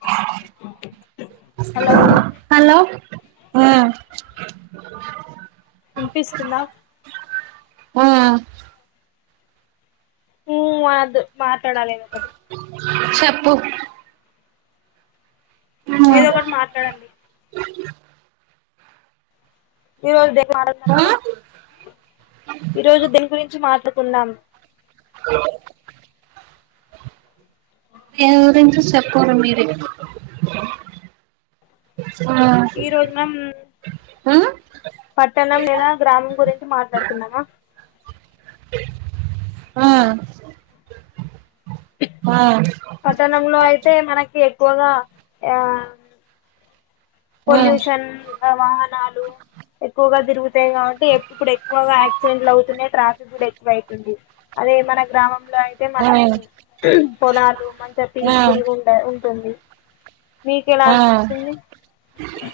అ hello ఆ వినిపిస్తుందా ఆ మాదు మాట్లాడాలిను ఒకటి చెప్పు ఏదో ఒకటి మాట్లాడండి ఈ రోజు ద మాం ఆ మనం ఈ రోజు దీని గురించి మచకుందాం ఓ ఎరంచి చెపోర మేరు ఆ ఈ రోజు మనం హ పట్టణం లేదా గ్రామం గురించి మాట్లాడుతుందమా ఆ ఆ పతనంలో అయితే మనకి ఎక్కువగా ఆ ఆ పొల్యూషన్ వాహనాలు ఎక్కువగా తిరుగుతాయి కాబట్టి ఎప్పుడుప్పుడు ఎక్కువగా యాక్సిడెంట్లు అవుతున్నాయి ట్రాఫిక్ కూడా ఎక్కువ అవుతుంది అదే మన గ్రామంలో అయితే ఆ మనం పొలాలు మంచి ఆ ప్పల్ండ ఉ ంది మీక ఎలా ఆ అనిపిస్తుంది అ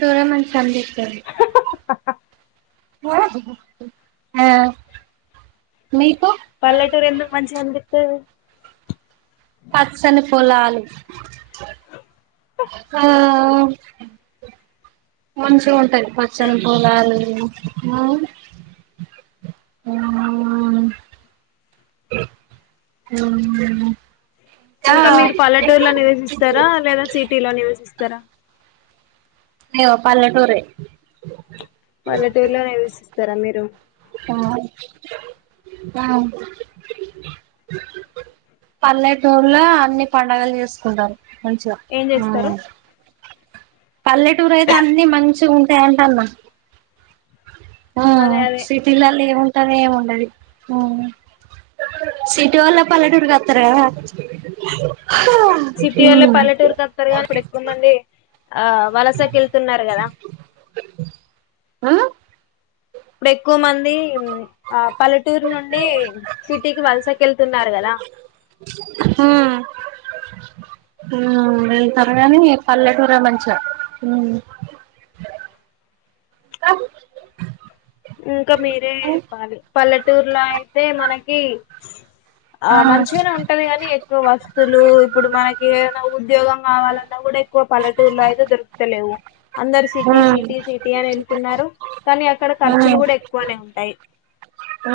టూర్నమెంట్స్ అందిస్తంది మీకు పల్లటూరు ఎందు మంచిషాంటతే పసనే పోలే ఆలు ఆ మంచి ఉంటది పచ్చని పొలాలు ఆ ఆ ఇంకా మీరు ఇంకా పల్లెటూరులో నివసిస్తారా లేదా సిటీలో నివసిస్తారా అయ్యో పల్లెటూరే పల్లెటూరు లో నివసిస్తరా మీరు ఆ పల్లెటూరులో అన్ని పండుగలు చేసుకుంటారు కొంచం ఏం ఆ చేస్తారు పల్లెటూరు అయితే అన్ని మంచిగా ఉంటాయి అంట అన్న ఆ అదే అదే సిటీ లలో ఏం అనే ఏమిండదు సిటీ వల్ల పల్లెటూరుకి వస్తారు కదా సిటీ వాళ్ళ పల్లెటూరుకి వతారు కానీ ఇప్పుడు ఎక్కువ మంది ఆ వలసకి వెళ్తున్నారు కదా హ ఇప్పుడు ఎక్కువ మంది ఆ పల్లెటూరు నుండి సిటీకి వలసకెళ్తున్నారు కదా వెళ్తారు గానీ పల్లెటూర నుంచి ఇంకా మీరే చెప్పాలి పల్లెటూరులో అయితే మనకి ఆ మంచిగానే ఉంటది కాగాని ఎక్కువ వస్తులు ఇప్పుడు మనకి ఏదైనా ఉద్యోగం కావాలన్నా కూడా ఎక్కువ పల్లెటూలో అయితే దొరుకుతలేవు అందరు ఆ సిటీ సిటీ సిటీ అని వెళ్తున్నారు కానీ అక్కడ ఖర్చ చ్చులు కూడా ఎక్కువనే ఉం టాయి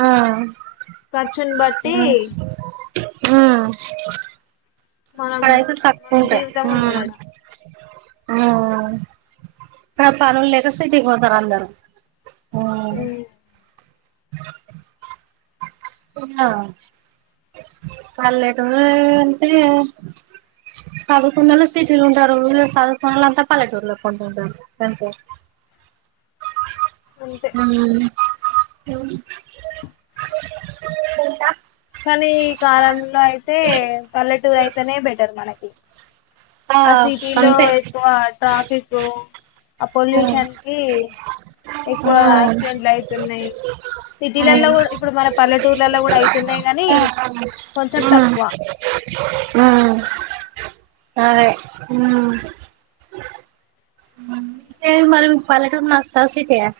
ఆ ఆ మనం మన జీవితం ఉంటదడ [inaudible] ఆ పనులు లేక సిటీకి పోతారు అందరూ అ ఆ పల్లెటూరు అంటే చదువుకున్నళ సిటీలు ఉంటారు చదువుకునోళ్ళు అంతా పల్లెటూరులో కొంట ఉంటారు అంటే అంతే హ ఎంటా కానీ ఈ కాలంలో అయితే పల్లెటూరు అయిత నే బెటర్ మనకి ఆ సిటీలో అంతే ఎక్కువ ట్రాఫికూ అ పొల్యూషన్ కి ఆ ఎక్కువ ఆ ఆక్సిడెంట్లు అవుతున్నాయి సిటీలల్లో కూడా ఇప్పుడు మన పల్లెటూర్లలో కూడాయి ఉమ్ ఉమ్ అదే ఉమ్ తే మరి మీకు పల్లెటూరు నస్తదా సిటీ ఆ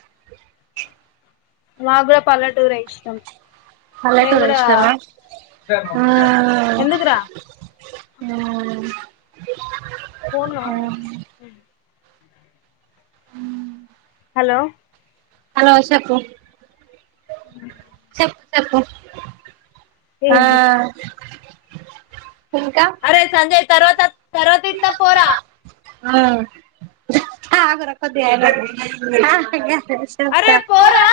మాకు కూడా పల్లెటూరే ఇష్టం మేము పల్లెటూరే కూడా ఇష్టమా ఉమ్ ఎందుకురా ఉమ్ ఫోన్ కావాలె గా హుమ్ హలో హలో చెప్పు చెప్పు చెప్పు ఆ ఇంకా అరే సంజయ్ తర్వాత త [unintelligible] ఆ అగుర కొద్దిగాయినంక ఇయి అరే ఆహ్ పోరా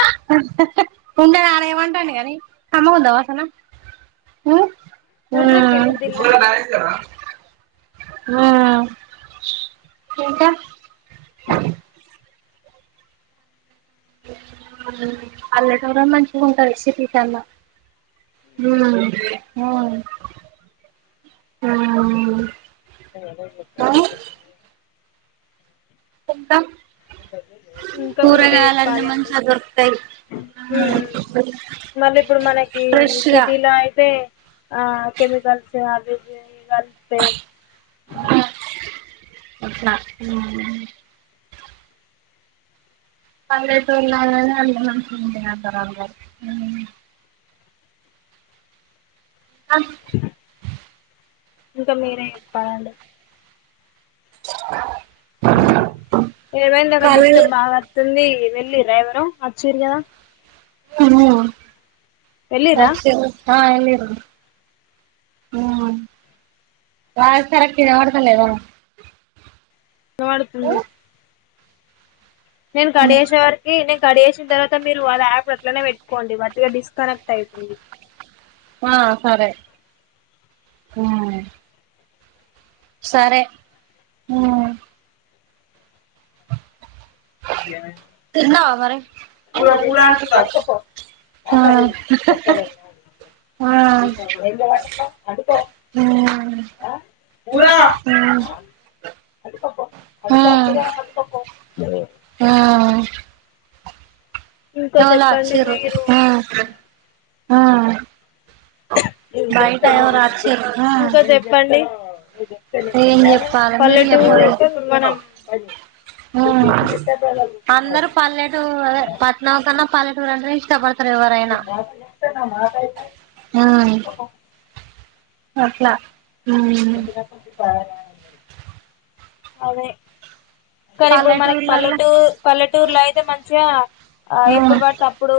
ఉండరా వాడేమంటాడు కానీ కమ్మగా ఉండవా అసలు మ్మ్ ఉర్రకేను దిల్ల దిల్ మ్మ్ ఇంకా పల్లెటూరే మంచిగ ఉంటది సిటీ కన్నా మ్మ్ ఆ ఆ నేనదే చెప్పుతన్న ఇంకా ఇంకా మీరే కూరగాయలన్నీ చెప్పాలండి మంచిగా దొరుకుతాయి మ్మ్ మ్మ్ మళ్ళీ ఇప్పుడు మనకి ఫ్రెష్ గా సిటీలో అయితే ఆ కేమికల్స్ ఆవి ఇవి అని కాళ్తాయి అట్నా హ్మ్ పల్లెటూరులల్ల నే అన్ని మంచిగుంటాయంటారు అల్మోస్ట్ అ ఇంకా మీరే చెప్పాలండి ఏమైంది అక్కడ డిస్టర్బ్ కాలేజ్ బాగా వస్తుంది వె ఇ రా ఎవరో అచ్చరు గాదా మ్మ్ హ్మ్ వెళ్ళిరా ఒకే వెళ్లిరు మ్మ్ వాయిస్ కరెక్ట్ వినపడుతలేదా వినపడుతుంది నేను కడిగెస్ వరకి న స్డ వేసిన తర్వాత మీరు వాళ్ళ యాప్ అట్లనే పెట్టుకోండి మట్టిగా డిస్కనెక్ట్ అయితుంది ఆ సరే మ్మ్ సరే మ్మ్ తిన్నావా మరి ఆ ఆ ఆ [inaudible] బ ఆ ఇంకా వాళో చెప్పండి వచ్చిరు మీరు ఆ హా బయట ఎవరో వచ్చిర్రు ఇంకా చెప్పండి ఏం చెప్పాలే మీరు పల్లెటూరు చెప్పాడి ఇప్పుడు మనం ఉ అందరు పల్లెటు అదే పట్నాం కన్నా పల్లెటూరు అంటేనే ఇష్టపడుత ఉమ్ [unintelligible] అట్లా ఉ ప అదే కానీ ఇప్పుడు మనకి పల్లెటూర్లలో పల్లెటూరు పల్లెటూరులో అయితే మంచిగా ఆ ఉమ్ ఎప్పుడు పడితే అప్పుడు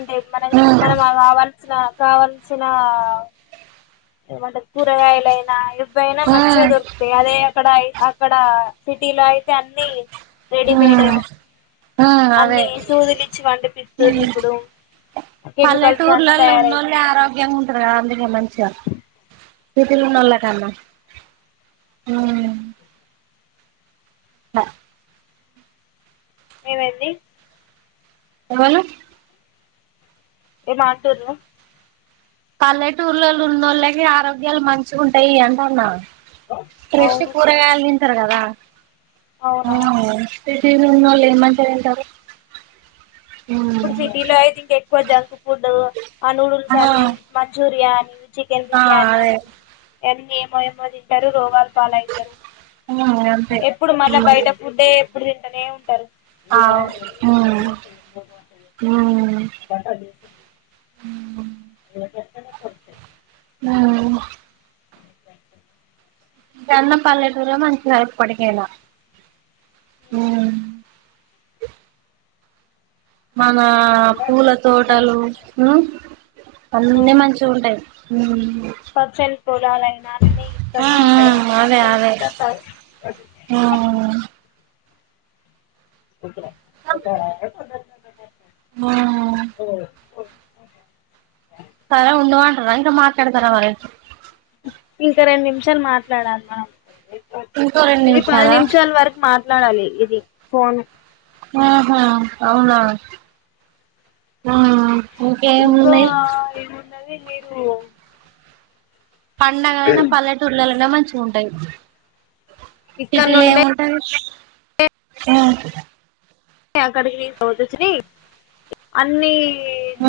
అంటే మన ఉమ్ మనం ఆవాల శ్రక కావల్సిన ఏమంటారు కూరగాయలైన ఇయినా మంచిగా ఉమ్ దొకుతాయి అదే అక్కడ అక్కడ సిటీలో అయితే అన్ని రెడీమేడ్ ఆ అదే అన్ని సూదులు ఇచ్చి పండిపిస్తుర్రు ఇప్పుడు కెమికల్స్ అన్ని పల్లెటూర్లలో ఉన్నోళ్ళ తయారవుతుంది ఆరోగ్యంగా ఉంటంది కదా అందుకే మంచిగా సిటీ లో ఉన్నోళ్ల కన్నా అ ద ఏమైంది ఏవలు ఏ మాటరు పల్లెటూళ్లో ఉన్నోళ్ళకి ఆరోగ్యాలు మంచిగా ఉంటాయి అంట అన్నా ఫష్ అవును కూరగాయాలు తరగద అవునవును సిటీలునోలు ఏమంచిగ తింటారు ఇపుడు సిటీలోయట్ ఇంకా ఆకు కొజ ఫుడ్ ఆ నూడుల్స్ అని మంచూరియన్ చికెన్ ఆ బిర్యానీ అదే అనీ ఎన్ని ఏమో ఏమో తింటారు రోగాలు బాల అవుతారు ఉమ్ అంతే ఎప్పుడు మళ్ళా బయట పుడ్డే ఇప్పుడు తింటనే ఉంటారు ఆ హ [unintelligible] హ్మ్ [unintelligible] ఆవు జన్నపల్లెటూర మంచిగా హపు పడిగలా మన పూల తోటలు అన్నీ మంచిగా ఉంటాయి ఉ ప చలిపోలోలైనా ఉమ్ ఉమ్ నక అదే అదే ఉమ్ సత్ర అ ఉమ్ పో సరా ఉండవాంటా ఇంకా మాట్లాడతారా వర ఇంకా రెండు నిమిషాలు మాట్లాడాలమా ఇంకరం నివసాలా లాలి ఇది ఫోన్ ఆహా అవునా ఇంకా ఏం ఉన్నాయి నవే మీరు పండగ అైనా పల్లెటూళ్ల మంచి ఉంటాయి ఇక్కడ సిటీలో ఏం నుండే ఉంటది ఆ అక్కడికి పోతొచ్చిన అన్ని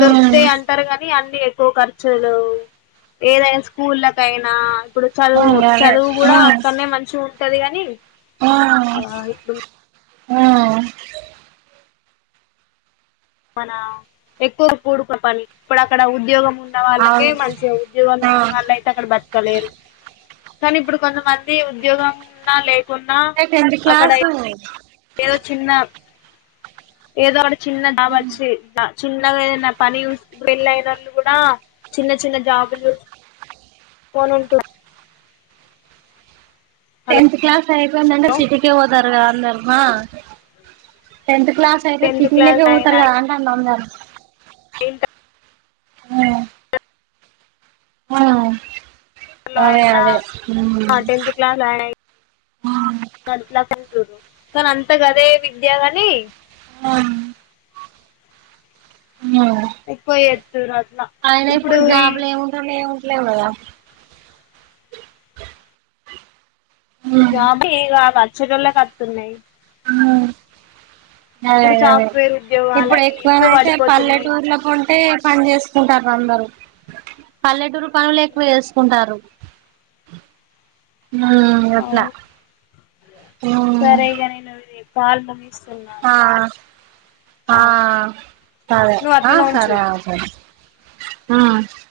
దొరుకుతాయి అంటారు కద అన్ని ఎక్కువ ఖర్చులు ఏదైనా స్కూల్ళకయినా ఇప్పుడు చదువు మ్మ్ అదే చదువు కూడా మ్మ్ అక్కడనే మంచిగ ఉం తదిగాని ఆ ఆ మన ఎక్కువ కూడుక పని ఇప్పుడు అక్కడ ఉద్యోగం ఉ ఉన్న వాళ్ళకి అవును మంచి ఉద్యోగం ఆ లేని వాళ్ళు అయితే అక్కడ బతకలేరు కానీ ఇప్పుడు కొంతమంది ఉద్యోగం ఉన్నా లేదు అంటే టెంత్ క్లాసు ఏదో చిన్న ఏదో అ చిన్న డాబొచ్చి జ చిన్నగా ఏదన్న పని చుస్ పెళ్లైనోళ్ళు కూడా చిన్న చిన్న జాబులు చూస్ కొని ఉంటుర్రు టెన్త్ క్లాస్ అయిపోయిందంటే హలో సిటీకే పోతారు కదా అందరు ఆ టెన్త్ క్లాస్ అయితే టెన్త్ క్లాస్ సిటీలకే పోతారు కద అంటన్న అందరూ ఇంక ఉమ్ ఆ లో అయిన ఆ టెన్త్ క్లాస్ అయిన [inaudible] చూడు కానీ అంత గదే విద్య గని అవున్ మ్ ఎక్కువ చేస్తుర్రు అట్లా అయిన ఇప్పుడు ఈ జాబులు ఏముంటున్నాయి లేవు కదా ఉ జాబే [unintelligible] వచ్చేటోళ్ళకు వత్తున్నాయ్ ఉమ్ అదే ఇప్పుడు అదే అదే సాఫ్ట్వేర్ ఇప్పుడు ఉద్యోగాలని ఎక్కువన ఎక్కువ అయితే పడిపోతున్నాయి పల్లెటూర్లో పొంటె పని చేసుకుంటారు అందరు పల్లెటూరు పనులెక్కువ చేసుకుంటారు మ్ అట్ల అవును సరే ఇగ నేను ఇది పాల్నమి ఆ ఆ సరే నువ్వు ఆ అట్లనే సరే ఉంచు ఆ సరే ఉమ్